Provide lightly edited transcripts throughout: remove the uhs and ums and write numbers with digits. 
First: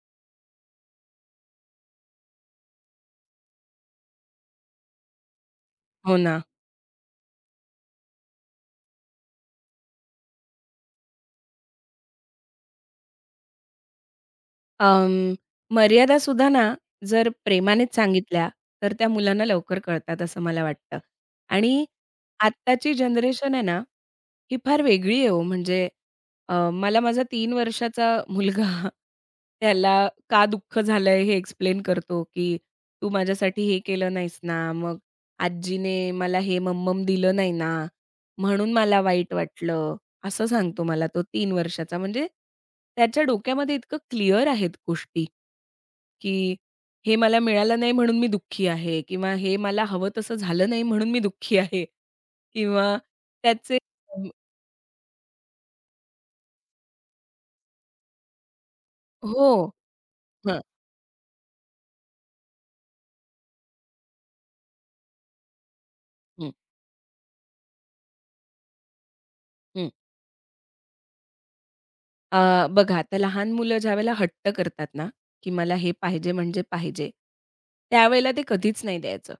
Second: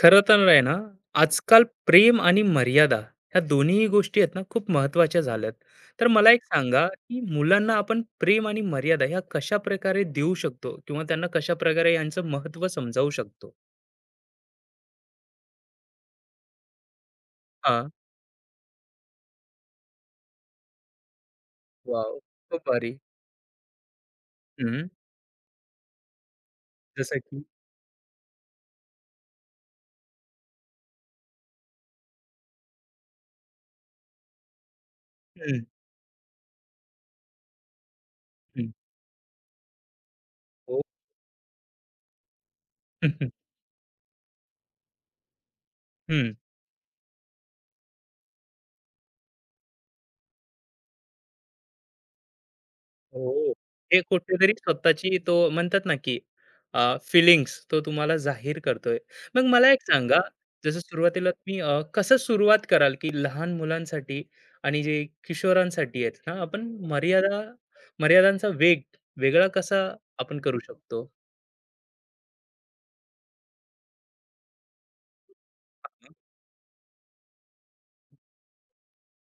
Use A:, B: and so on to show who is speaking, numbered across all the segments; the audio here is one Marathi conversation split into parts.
A: खरं तर आहे ना. आजकाल प्रेम आणि मर्यादा ह्या दोन्ही गोष्टी आहेत ना, खूप महत्वाच्या झाल्यात. तर
B: हो
A: मला
B: ना.
A: एक सांगा की मुलांना आपण प्रेम आणि मर्यादा ह्या कशा प्रकारे देऊ शकतो किंवा त्यांना कशा प्रकारे यांचं महत्व समजावू शकतो.
B: अं, मर्यादा सुद्धा ना, जर
A: हा.
B: प्रेमानेच सांगितल्या, तर त्या मुलांना लवकर कळतात असं मला वाटतं. आणि
A: वाव. खूप
B: आत्ताची
A: भारी.
B: जनरेशन आहे ना, ही फार
A: हम्म.
B: वेगळी आहे हो. म्हणजे मला
A: जसं
B: माझा
A: की.
B: 3 वर्षाचा मुलगा त्याला का दुःख झालंय हे एक्सप्लेन करतो, की "तू माझ्यासाठी हे केलं नाहीस ना, मग
A: हम्म.
B: आजीने मला हे मम दिलं नाही ना,
A: हम्म,
B: म्हणून मला वाईट वाटलं." असं
A: हो.
B: सांगतो मला तो 3 वर्षाचा. म्हणजे त्याच्या डोक्यामध्ये इतकं क्लिअर आहेत गोष्टी, की हे मला मिळालं नाही म्हणून मी दुःखी आहे किंवा हे मला हवं तसं झालं नाही म्हणून मी दुःखी आहे किंवा
A: हो. हो.
B: त्याचे
A: हे
B: अम,
A: कुठेतरी स्वतःची तो म्हणतात ना, की फिलिंग्स तो तुम्हाला जाहीर करतोय. मग
B: हो.
A: मला एक सांगा,
B: हं,
A: जसं सुरुवातीला तुम्ही कसं सुरुवात कराल, की लहान मुलांसाठी आणि जे किशोरांसाठी आहेत ना,
B: हं,
A: आपण मर्यादा मर्यादांचा वेग वेगळा कसा
B: हं.
A: आपण करू शकतो?
B: बघा आता लहान मुलं ज्यावेळेला हट्ट करतात ना, की मला हे पाहिजे म्हणजे पाहिजे, त्यावेळेला ते कधीच नाही द्यायचं.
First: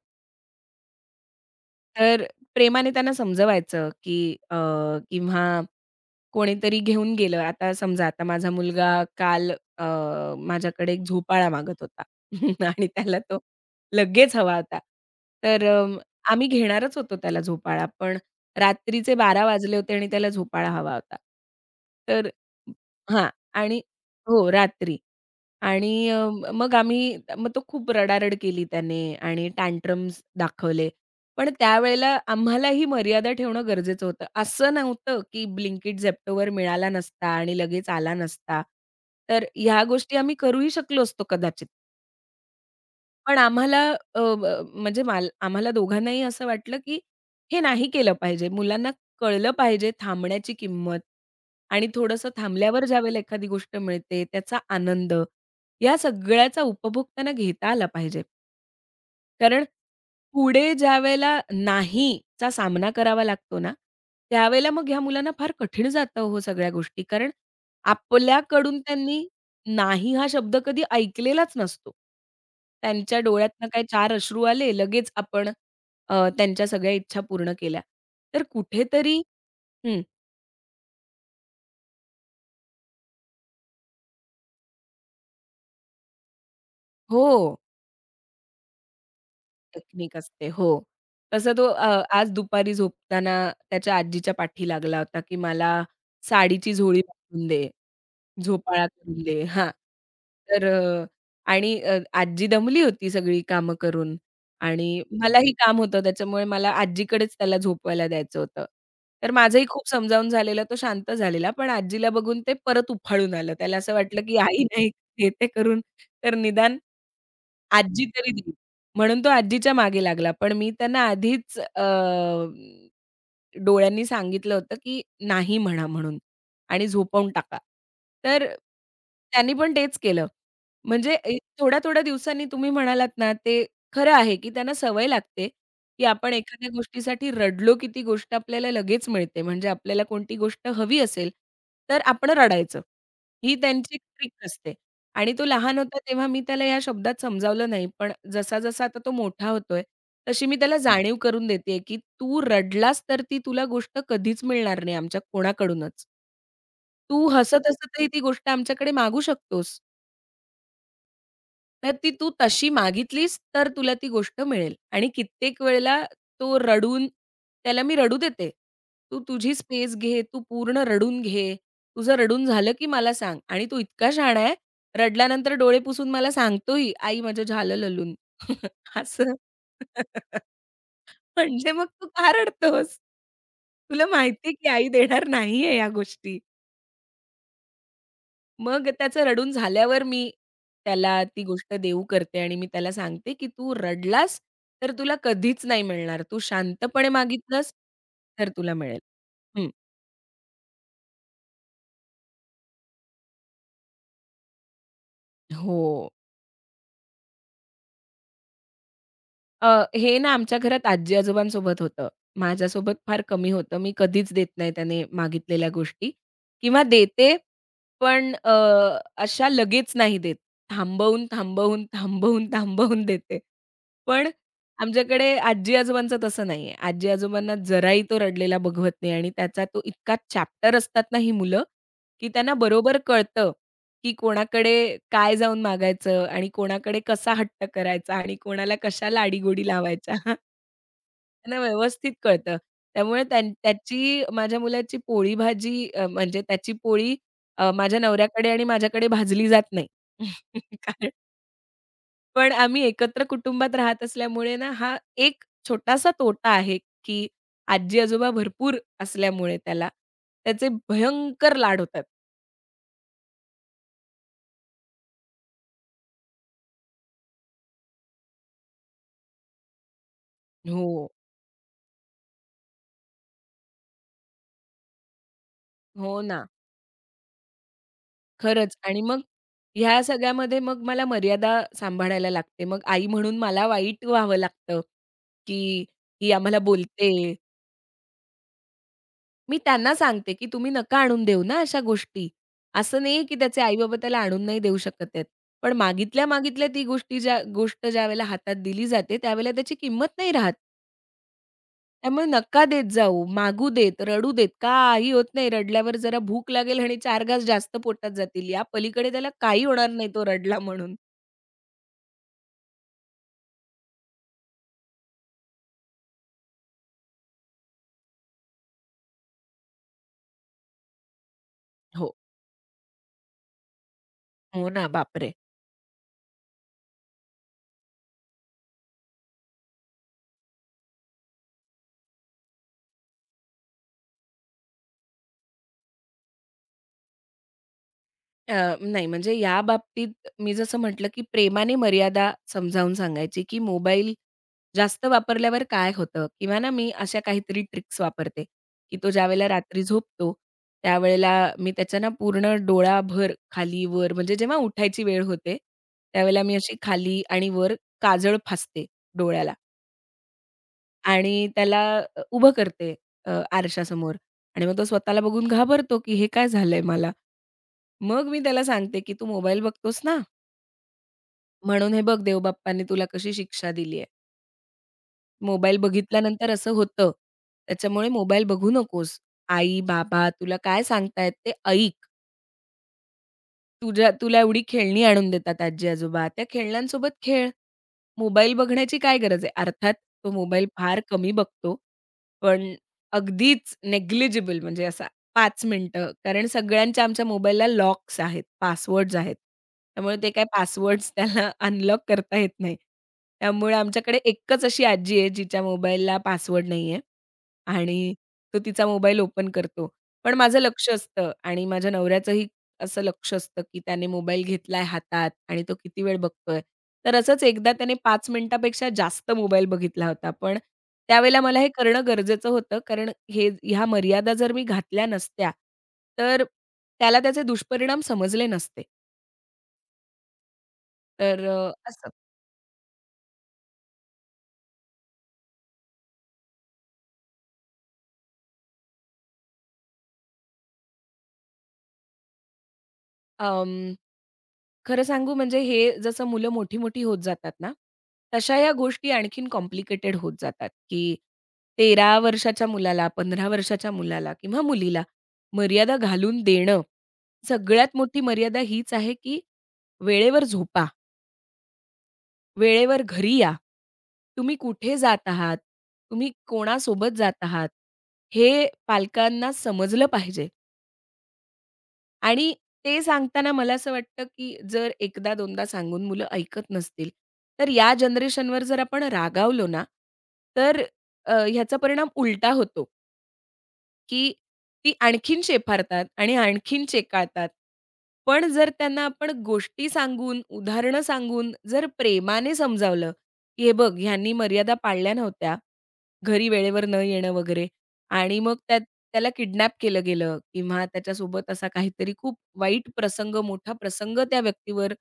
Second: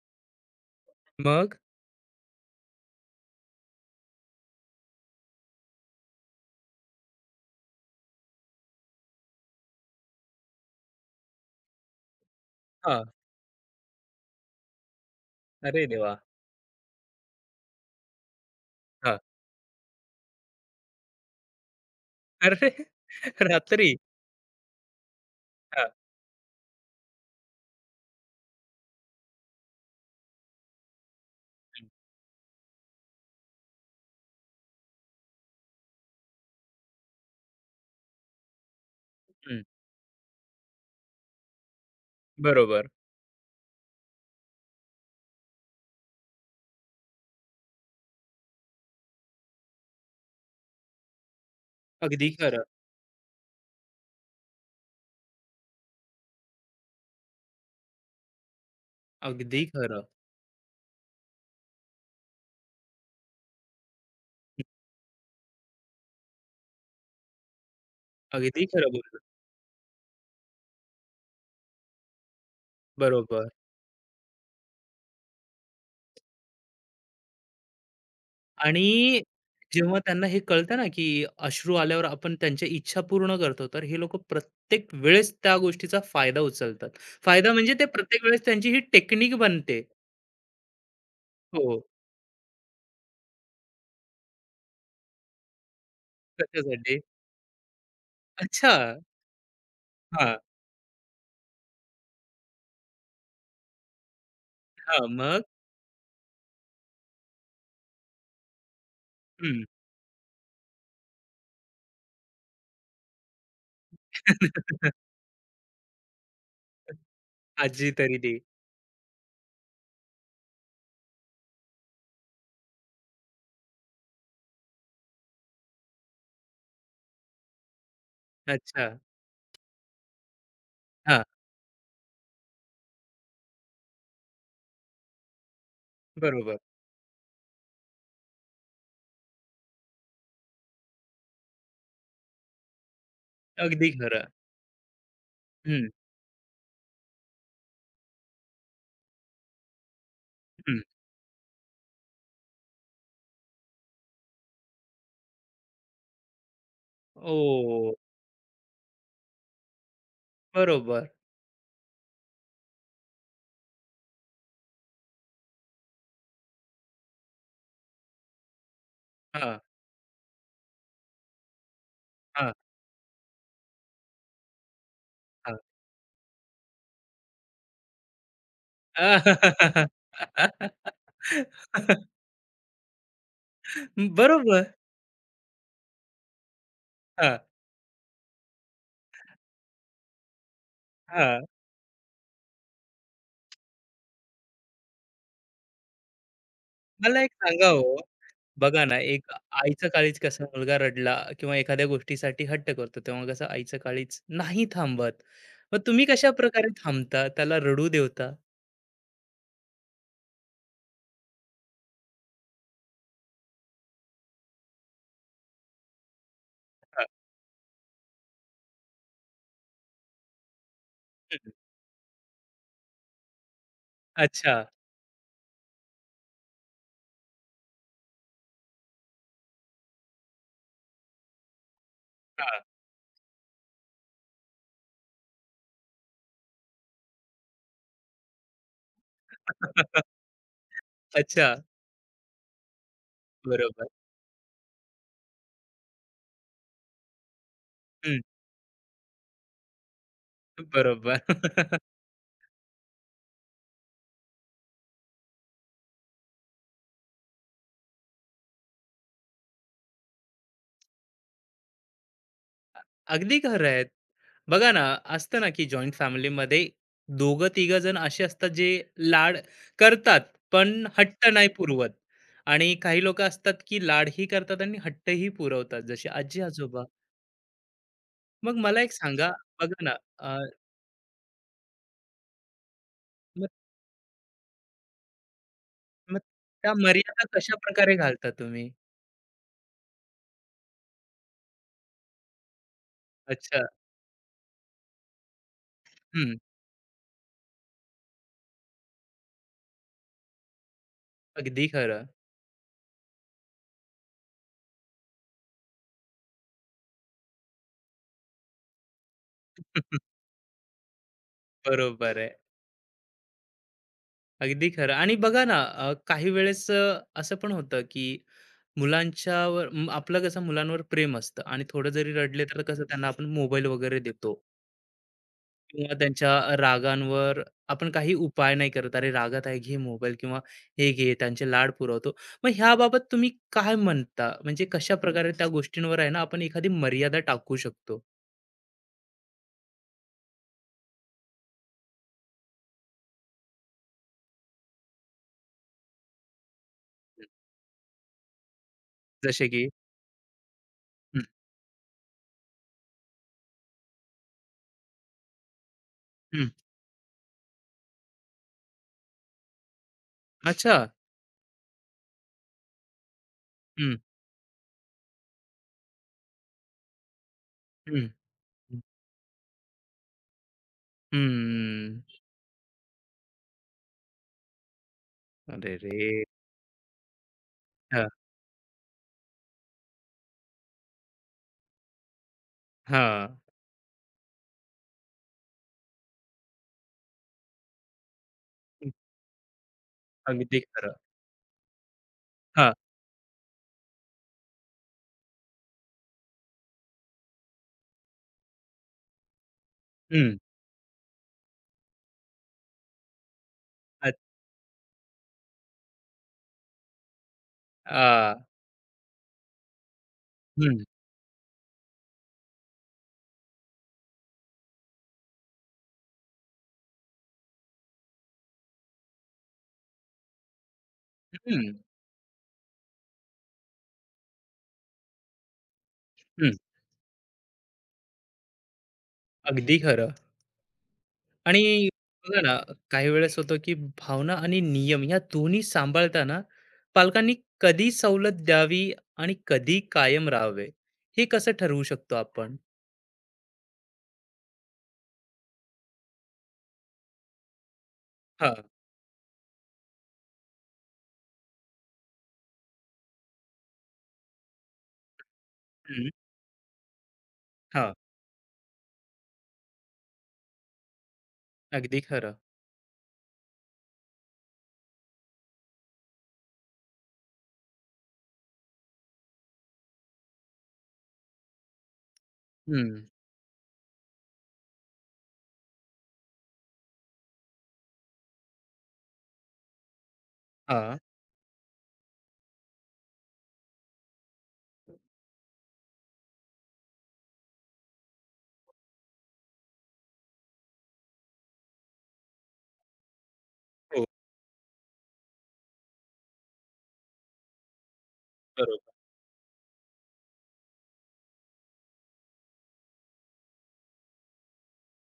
A: मग?
B: तर प्रेमाने त्यांना समजवायचं, की किंवा कोणीतरी घेऊन गेलं. आता समजा आता माझा मुलगा काल अ, माझ्याकडे एक झोपाळा मागत होता आणि
A: हां.
B: त्याला तो लगेच हवा होता. तर
A: अरे देवा!
B: आम्ही घेणारच होतो त्याला झोपाळा, पण रात्रीचे
A: हां.
B: 12 वाजले होते आणि त्याला झोपाळा हवा होता. तर
A: अरे!
B: हां आणि
A: रात्री?
B: हो, रात्री.
A: हां.
B: आणि मग आम्ही तो खूप रडारड केली त्याने आणि टँट्रम्स दाखवले. पण
A: हं,
B: त्यावेळेला आम्हाला ही मर्यादा ठेवणं गरजेचं होतं. असं नव्हतं, की Blinkit, Zeptoवर मिळाला नसता आणि लगेच आला नसता. तर ह्या गोष्टी आम्ही करूही शकलो असतो कदाचित.
A: बरोबर.
B: पण आम्हाला अ, ब म्हणजे माल आम्हाला दोघांनाही असं वाटलं, की हे नाही केलं पाहिजे. मुलांना कळलं पाहिजे थांबण्याची किंमत आणि थोडंसं
A: अगदी खरं,
B: थांबल्यावर ज्यावेळेला एखादी गोष्ट मिळते त्याचा आनंद, या सगळ्याचा उपभोग त्यांना घेता आला पाहिजे.
A: अगदी
B: कारण
A: खरं,
B: पुढे ज्यावेळेला नाहीचा सामना करावा लागतो ना, त्यावेळेला मग ह्या मुलांना फार कठीण जातं हो सगळ्या गोष्टी. कारण
A: अगदी
B: आपल्याकडून
A: खरं बोललात.
B: त्यांनी नाही हा शब्द कधी ऐकलेलाच नसतो. त्यांच्या
A: बरोबर.
B: डोळ्यातनं काय चार अश्रू आले, लगेच आपण त्यांच्या सगळ्या इच्छा पूर्ण केल्या. तर कुठेतरी
A: आणि जेव्हा
B: हं,
A: त्यांना हे कळतं ना, की अश्रू आल्यावर आपण त्यांच्या इच्छा पूर्ण करतो, तर हे लोकं प्रत्येक वेळेस त्या गोष्टीचा फायदा उचलतात. फायदा
B: हो,
A: म्हणजे ते प्रत्येक वेळेस त्यांची ही टेक्निक बनते.
B: टेक्निक असते. हो. तसं तो
A: हो,
B: आज दुपारी झोपताना त्याच्या आजीच्या पाठी लागला होता, की "मला साडीची
A: कशासाठी?
B: झोळी बांधून दे."
A: अच्छा.
B: झोपाळा उरले. हां.
A: हां,
B: तर आणि आजी दमली होती सगळी कामं करून आणि
A: हां. मग?
B: मलाही काम होतं त्याच्यामुळे मला आजीकडेच त्याला झोपवायला द्यायचं होतं. तर
A: हं.
B: माझंही खूप समजावून झालेलं तो शांत झालेला, पण आजीला बघून ते परत उफाळून आलं. त्याला असं वाटलं, की आई नाही घेते करून तर निदान
A: आजी
B: आजी
A: तरी
B: तरी
A: दे.
B: देईल. म्हणून तो आजीच्या मागे लागला. पण मी त्यांना आधीच डोळ्यांनी सांगितलं होतं, की "नाही म्हणा म्हणून आणि झोपवून टाका." तर
A: अच्छा.
B: त्यांनी पण तेच केलं. म्हणजे
A: हां,
B: ए थोड्या-थोड्या दिवसांनी तुम्ही म्हणालात ना, ते खरं आहे, की त्यांना सवय लागते, की आपण
A: बरोबर.
B: एखाद्या गोष्टीसाठी रडलो, की ती गोष्ट आपल्याला लगेच मिळते. म्हणजे आपल्याला कोणती गोष्ट हवी असेल, तर आपण रडायचं. ही
A: अगदी
B: त्यांची
A: खरं.
B: ट्रिक असते. आणि तो लहान
A: हं,
B: होता तेव्हा मी त्याला या शब्दात समजावलं नाही, पण जसा-जसा आता तो मोठा होतोय, तशी मी त्याला
A: हं.
B: जाणीव करून देतेय, की "तू रडलास तर ती तुला गोष्ट कधीच मिळणार नाही आमच्या कोणाकडूनच. तू
A: ओह!
B: हसत-हसतही ती गोष्ट आमच्याकडे मागू शकतोस."
A: बरोबर.
B: तर तू तशी मागितलीस तर तुला ती गोष्ट मिळेल आणि कित्येक वेळेला तो रडून त्याला मी रडू देते. तू तुझी
A: हां,
B: स्पेस घे, तू पूर्ण रडून घे. तुझं रडून
A: हां,
B: झालं की मला सांग आणि तो इतका शहाणा आहे, रडल्यानंतर
A: हां.
B: डोळे पुसून मला सांगतोही, "आई माझं झालं ललून." असं. म्हणजे मग तू का रडतोस? तुला माहिती की
A: बरोबर.
B: आई देणार नाहीये या गोष्टी.
A: हां,
B: मग त्याचं रडून झाल्यावर मी त्याला
A: हां.
B: ती गोष्ट देऊ करते आणि मी त्याला सांगते, की "तू रडलास तर तुला कधीच नाही मिळणार. तू शांतपणे
A: मला एक सांगा
B: मागितलंस
A: हो,
B: तर तुला
A: बघा ना,
B: मिळेल."
A: एक
B: हं.
A: आईचं काळीज कसं मुलगा रडला किंवा एखाद्या गोष्टीसाठी हट्ट करतो, तेव्हा कसं आईचं काळीज नाही थांबत. मग
B: हो.
A: तुम्ही कशा प्रकारे थांबता, त्याला रडू देता?
B: हे ना आमच्या घरात आजी-आजोबांसोबत होतं. माझ्यासोबत फार कमी होतं. मी कधीच देत नाही त्याने मागितलेल्या गोष्टी किंवा
A: हां,
B: देते पण अशा लगेच नाही देत. थांबवून,
A: हं.
B: थांबवून, थांबवून, थांबवून देते. पण
A: अच्छा.
B: आमच्याकडे आजी-आजोबांचं तसं नाहीये. आजी-आजोबांना जराही तो रडलेला बघवत नाही आणि त्याचा तो इतका चॅप्टर असतात ना ही मुलं, की त्यांना
A: हां.
B: बरोबर कळतं, की कोणाकडे काय जाऊन मागायचं आणि कोणाकडे कसा हट्ट करायचा आणि कोणाला कशा लाडीगोडी लावायच्या.
A: अच्छा.
B: त्यांना व्यवस्थित कळतं. त्यामुळे त्यां
A: बरोबर.
B: त्याची माझ्या मुलाची पोळी भाजी म्हणजे त्याची पोळी माझ्या
A: हं,
B: नवऱ्याकडे आणि माझ्याकडे भाजली जात नाही. कारण
A: बरोबर.
B: पण आम्ही एकत्र कुटुंबात राहत असल्यामुळे ना, हा एक छोटासा तोटा आहे, की आजी-आजोबा भरपूर असल्यामुळे त्याला, त्याचे भयंकर लाड होतात.
A: अगदी खरं आहे. बघा ना, असतं ना की जॉइंट फॅमिलीमध्ये दोघं-तिघं जण असे असतात जे लाड करतात, पण
B: हो.
A: हट्ट नाही पुरवत. आणि काही लोकं असतात की लाडही करतात आणि हट्टही पुरवतात, जसे
B: हो ना.
A: आजी-आजोबा. मग
B: खरंच
A: मला एक
B: आणि मग
A: सांगा, बघा ना,
B: ह्या
A: अ,
B: सगळ्यामध्ये मग मला मर्यादा सांभाळायला लागते. मग आई म्हणून
A: मग
B: मला वाईट व्हावं लागतं, की
A: मग
B: ही आम्हाला
A: त्या मर्यादा
B: बोलते.
A: कशाप्रकारे घालता तुम्ही?
B: मी त्यांना सांगते, की "तुम्ही नका आणून देऊ ना अशा गोष्टी." असं नाही की त्याचे
A: अच्छा.
B: आई-बाबा त्याला आणून नाही देऊ शकत आहेत. पण
A: हं.
B: मागितल्या-मागितल्या ती गोष्टी ज्या गोष्ट ज्यावेळेला हातात दिली जाते, त्यावेळेला त्याची किंमत नाही राहत.
A: अगदी खरं.
B: त्यामुळे नका देत जाऊ, मागू देत, रडू देत, काही होत नाही. रडल्यावर जरा भूक लागेल आणि 4 घास जास्त पोटात जातील. या पलीकडे त्याला काही होणार नाही तो रडला म्हणून.
A: बरोबर आहे. अगदी खरं आणि बघा ना काही वेळेस असं पण होतं की मुलांच्यावर आपलं कसं मुलांवर प्रेम असतं आणि थोडं जरी
B: हो.
A: रडले तर कसं त्यांना आपण मोबाईल वगैरे देतो
B: हो ना, बापरे!
A: किंवा त्यांच्या रागांवर आपण काही उपाय नाही करत, अरे रागात आहे घे मोबाईल किंवा हे घे, त्यांचे लाड पुरवतो. मग ह्याबाबत तुम्ही काय म्हणता, म्हणजे कशा प्रकारे त्या गोष्टींवर आहे ना आपण एखादी मर्यादा टाकू शकतो?
B: नाही म्हणजे या बाबतीत मी जसं म्हटलं, की प्रेमाने मर्यादा समजावून सांगायची, की मोबाईल जास्त वापरल्यावर काय होतं किंवा ना मी अशा काहीतरी ट्रिक्स वापरते, की तो
A: जसे
B: ज्यावेळेला
A: की
B: रात्री झोपतो,
A: हं,
B: त्यावेळेला मी त्याच्या ना पूर्ण डोळाभर खाली-वर म्हणजे जेव्हा उठायची वेळ होते, त्यावेळेला
A: हं,
B: मी अशी खाली आणि वर काजळ फासते डोळ्याला
A: अच्छा,
B: आणि त्याला उभं करते
A: हं,
B: आरशासमोर आणि मग तो स्वतःला बघून घाबरतो, की हे काय झालंय मला?
A: हं,
B: मग मी त्याला
A: हं,
B: सांगते, की "तू मोबाईल बघतोस ना? म्हणून
A: हं,
B: हे बघ देवबाप्पांनी तुला कशी शिक्षा दिली आहे.
A: अरे
B: मोबाईल
A: रे,
B: बघितल्यानंतर असं होतं.
A: हा,
B: त्याच्यामुळे मोबाईल बघू नकोस. आई, बाबा तुला काय सांगतायत ते ऐक.
A: हा,
B: तुझ्या तुला एवढी खेळणी आणून देतात आजी-आजोबा. त्या खेळण्यांसोबत खेळ. मोबाईल
A: हं,
B: बघण्याची काय गरज आहे? अर्थात तो
A: अगदी
B: मोबाईल
A: खरं.
B: फार कमी बघतो.
A: हां,
B: पण अगदीच नेग्लिजिबल म्हणजे असा 5 मिनिटं. कारण सगळ्यांच्या आमच्या मोबाईलला लॉक्स आहेत, पासवर्ड्स आहेत. त्यामुळे ते
A: हं.
B: काय पासवर्ड्स त्याला अनलॉक करता येत नाही. त्यामुळे आमच्याकडे एकच अशी आजी आहे जिच्या मोबाईलला पासवर्ड नाहीये आणि
A: अच्छा.
B: तो तिचा मोबाईल ओपन करतो. पण माझं
A: हं,
B: लक्ष असतं आणि माझ्या नवऱ्याचंही असं लक्ष असतं, की त्याने मोबाईल घेतलाय हातात आणि तो किती वेळ बघतोय. तर असंच एकदा त्याने 5 मिनिटापेक्षा जास्त मोबाईल बघितला होता. पण त्यावेळेला मला हे
A: हं,
B: करणं गरजेचं होतं. कारण हे ह्या मर्यादा जर मी घातल्या नसत्या, तर
A: हं.
B: त्याला त्याचे दुष्परिणाम समजले नसते.
A: अगदी खरं.
B: तर
A: आणि
B: असं.
A: बघा ना, काही वेळेस होतं, की भावना आणि नियम या दोन्ही सांभाळताना पालकांनी कधी सवलत द्यावी आणि कधी कायम राहावे, हे कसं ठरवू शकतो आपण?
B: अं, खरं सांगू म्हणजे हे जसं मुलं मोठी-मोठी होत जातात ना, तशा
A: हां,
B: या गोष्टी आणखीन कॉम्प्लिकेटेड होत जातात, की 13 वर्षाच्या मुलाला, 15 वर्षाच्या मुलाला किंवा मुलीला मर्यादा
A: हं,
B: घालून देणं.
A: हां.
B: सगळ्यात मोठी मर्यादा हीच आहे, की वेळेवर झोपा,
A: अगदी खरं.
B: वेळेवर घरी या. तुम्ही कुठे जात आहात? तुम्ही कोणासोबत जात आहात? हे पालकांना समजलं पाहिजे. आणि
A: हं,
B: ते सांगताना मला असं वाटतं, की जर एकदा दोनदा सांगून मुलं ऐकत नसतील, तर या जनरेशनवर जर आपण रागावलो ना, तर
A: हां.
B: ह्याचा परिणाम उलटा होतो, की ती आणखीन शेफारतात आणि आणखीन चेकाळतात. पण जर त्यांना आपण गोष्टी सांगून, उदाहरणं सांगून, जर प्रेमाने समजावलं, की "हे बघ,
A: हो,
B: ह्यांनी मर्यादा पाळल्या नव्हत्या." घरी वेळेवर न येणं वगैरे आणि मग त्यात
A: बरोबर.
B: त्याला किडनॅप केलं गेलं किंवा त्याच्यासोबत असा काहीतरी खूप वाईट प्रसंग, मोठा प्रसंग त्या व्यक्तीवर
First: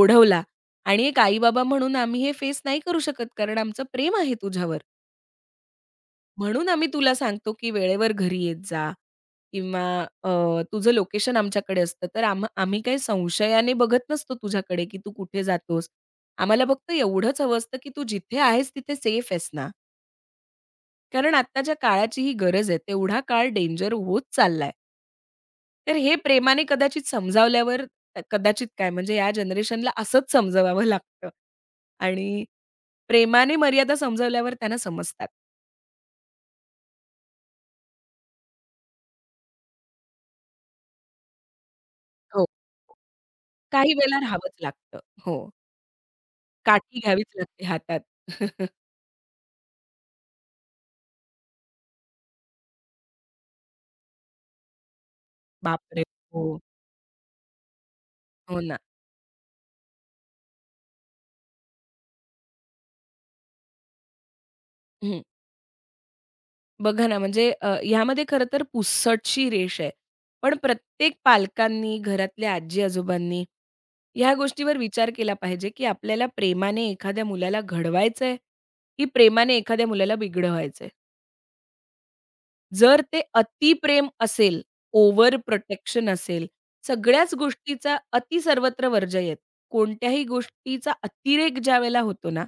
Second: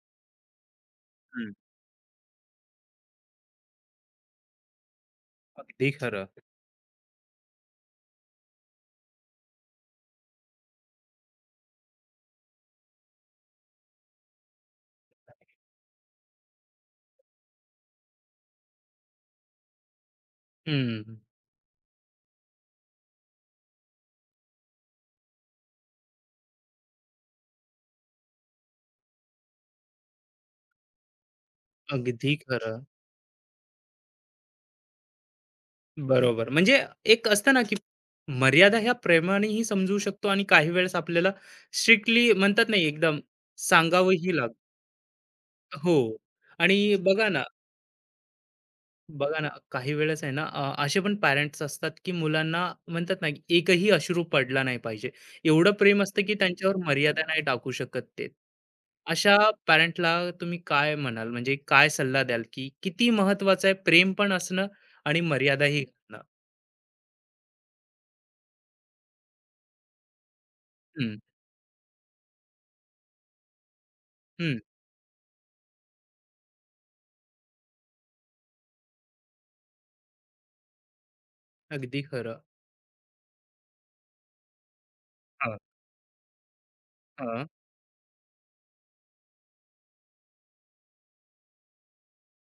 B: ओढवला आणि एक
A: हं,
B: आई-बाबा म्हणून आम्ही हे फेस नाही करू शकत, कारण आमचं प्रेम आहे तुझ्यावर.
A: अगदी खरं.
B: म्हणून आम्ही तुला सांगतो, की वेळेवर घरी येत जा किंवा अ, तुझं लोकेशन आमच्याकडे असतं. तर आम्ही काही संशयाने बघत नसतो तुझ्याकडे, की तू कुठे जातोस. आम्हाला फक्त एवढंच हवं असतं, की तू जिथे आहेस तिथे सेफ आहेस ना?
A: हं,
B: कारण आत्ताच्या काळाची ही गरज आहे. तेवढा काळ डेंजर होत चाललाय. तर हे प्रेमाने कदाचित समजावल्यावर कदाचित काय म्हणजे या जनरेशनला असंच समजवावं लागतं
A: अगदी
B: आणि
A: खरं.
B: प्रेमाने मर्यादा समजावल्यावर त्यांना समजतात.
A: बरोबर. म्हणजे एक असतं ना, की मर्यादा ह्या प्रेमानेही समजू शकतो आणि काही वेळेस आपल्याला स्ट्रिक्टली
B: हो.
A: म्हणतात नाही एकदम
B: काही वेळेला
A: सांगावंही लागतं.
B: राहावंच लागतं. हो.
A: हो. आणि
B: काठी
A: बघा
B: घ्यावीच
A: ना,
B: लागते हातात.
A: बघा ना, काही वेळेस आहे ना, असे पण पॅरेंट्स असतात, की मुलांना म्हणतात ना, की एकही अश्रू पडला नाही पाहिजे. एवढं प्रेम
B: बापरे!
A: असतं, की
B: हो.
A: त्यांच्यावर मर्यादा नाही टाकू शकत ते.
B: हो ना.
A: अशा पॅरेंटला तुम्ही काय म्हणाल? म्हणजे काय सल्ला द्याल, की किती महत्वाचं आहे प्रेम पण असणं आणि
B: हं.
A: मर्यादाही घालणं?
B: बघा ना, म्हणजे ह्यामध्ये खरं तर पुसटशी रेष आहे. पण प्रत्येक
A: हं,
B: पालकांनी, घरातल्या आजी-आजोबांनी ह्या
A: हं.
B: गोष्टीवर विचार केला पाहिजे, की आपल्याला प्रेमाने एखाद्या मुलाला घडवायचंय, की प्रेमाने एखाद्या मुलाला बिघडवायचंय?
A: अगदी खरं.
B: जर ते अतिप्रेम असेल, ओव्हर
A: हां,
B: प्रोटेक्शन असेल, सगळ्याच
A: हां,
B: गोष्टीचा अति सर्वत्र वर्जयेत. कोणत्याही गोष्टीचा अतिरेक ज्यावेळेला होतो ना,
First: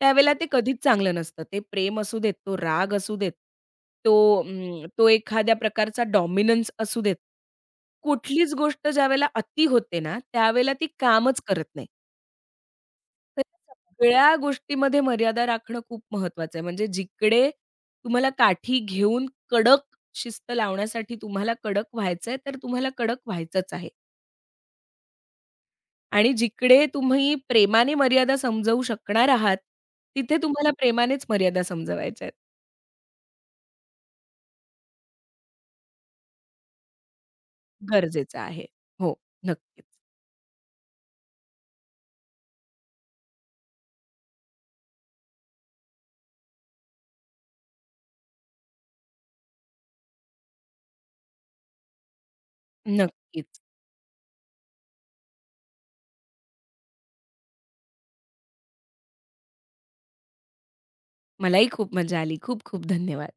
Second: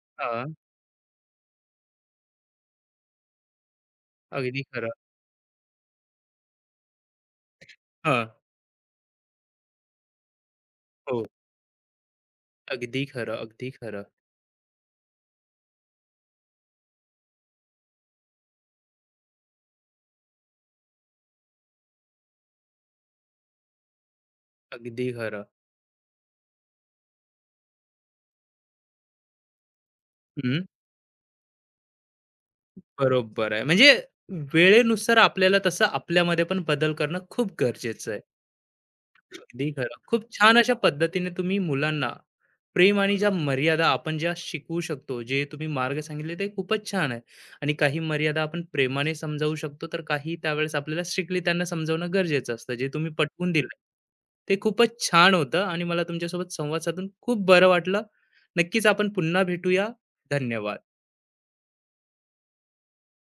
B: त्यावेळेला ते
A: हां.
B: कधीच चांगलं नसतं. ते प्रेम असू देत, तो राग असू देत, तो
A: अगदी खरं.
B: तो एखाद्या प्रकारचा डॉमिनन्स असू देत.
A: हां.
B: कुठलीच गोष्ट ज्यावेळेला अति होते ना, त्यावेळेला ती
A: हो.
B: कामच करत नाही.
A: अगदी खरं,
B: तर
A: अगदी खरं,
B: सगळ्या गोष्टीमध्ये मर्यादा राखणं खूप महत्वाचं आहे. म्हणजे जिकडे तुम्हाला काठी घेऊन कडक शिस्त लावण्यासाठी तुम्हाला कडक व्हायचंय, तर तुम्हाला कडक व्हायचंच आहे.
A: अगदी खरं.
B: आणि जिकडे तुम्ही प्रेमाने मर्यादा समजवू शकणार आहात, तिथे
A: हं,
B: तुम्हाला प्रेमानेच मर्यादा समजवायच्या आहेत.
A: बरोबर आहे. म्हणजे वेळेनुसार आपल्याला तसं आपल्यामध्ये पण बदल करणं खूप गरजेचं आहे.
B: गरजेचं आहे. हो,
A: अगदी
B: नक्कीच.
A: खरं. खूप छान अशा पद्धतीने तुम्ही मुलांना प्रेम आणि ज्या मर्यादा आपण ज्या शिकवू शकतो, जे तुम्ही मार्ग सांगितले ते खूपच छान आहे. आणि काही मर्यादा आपण प्रेमाने समजावू शकतो, तर काही त्यावेळेस आपल्याला स्ट्रिक्टली त्यांना समजावणं गरजेचं असतं. जे तुम्ही पटवून
B: नक्कीच.
A: दिलं, ते खूपच छान होतं आणि मला तुमच्यासोबत संवाद साधून खूप बरं वाटलं. नक्कीच आपण पुन्हा भेटूया. धन्यवाद.
B: मलाही खूप मजा आली. खूप खूप धन्यवाद.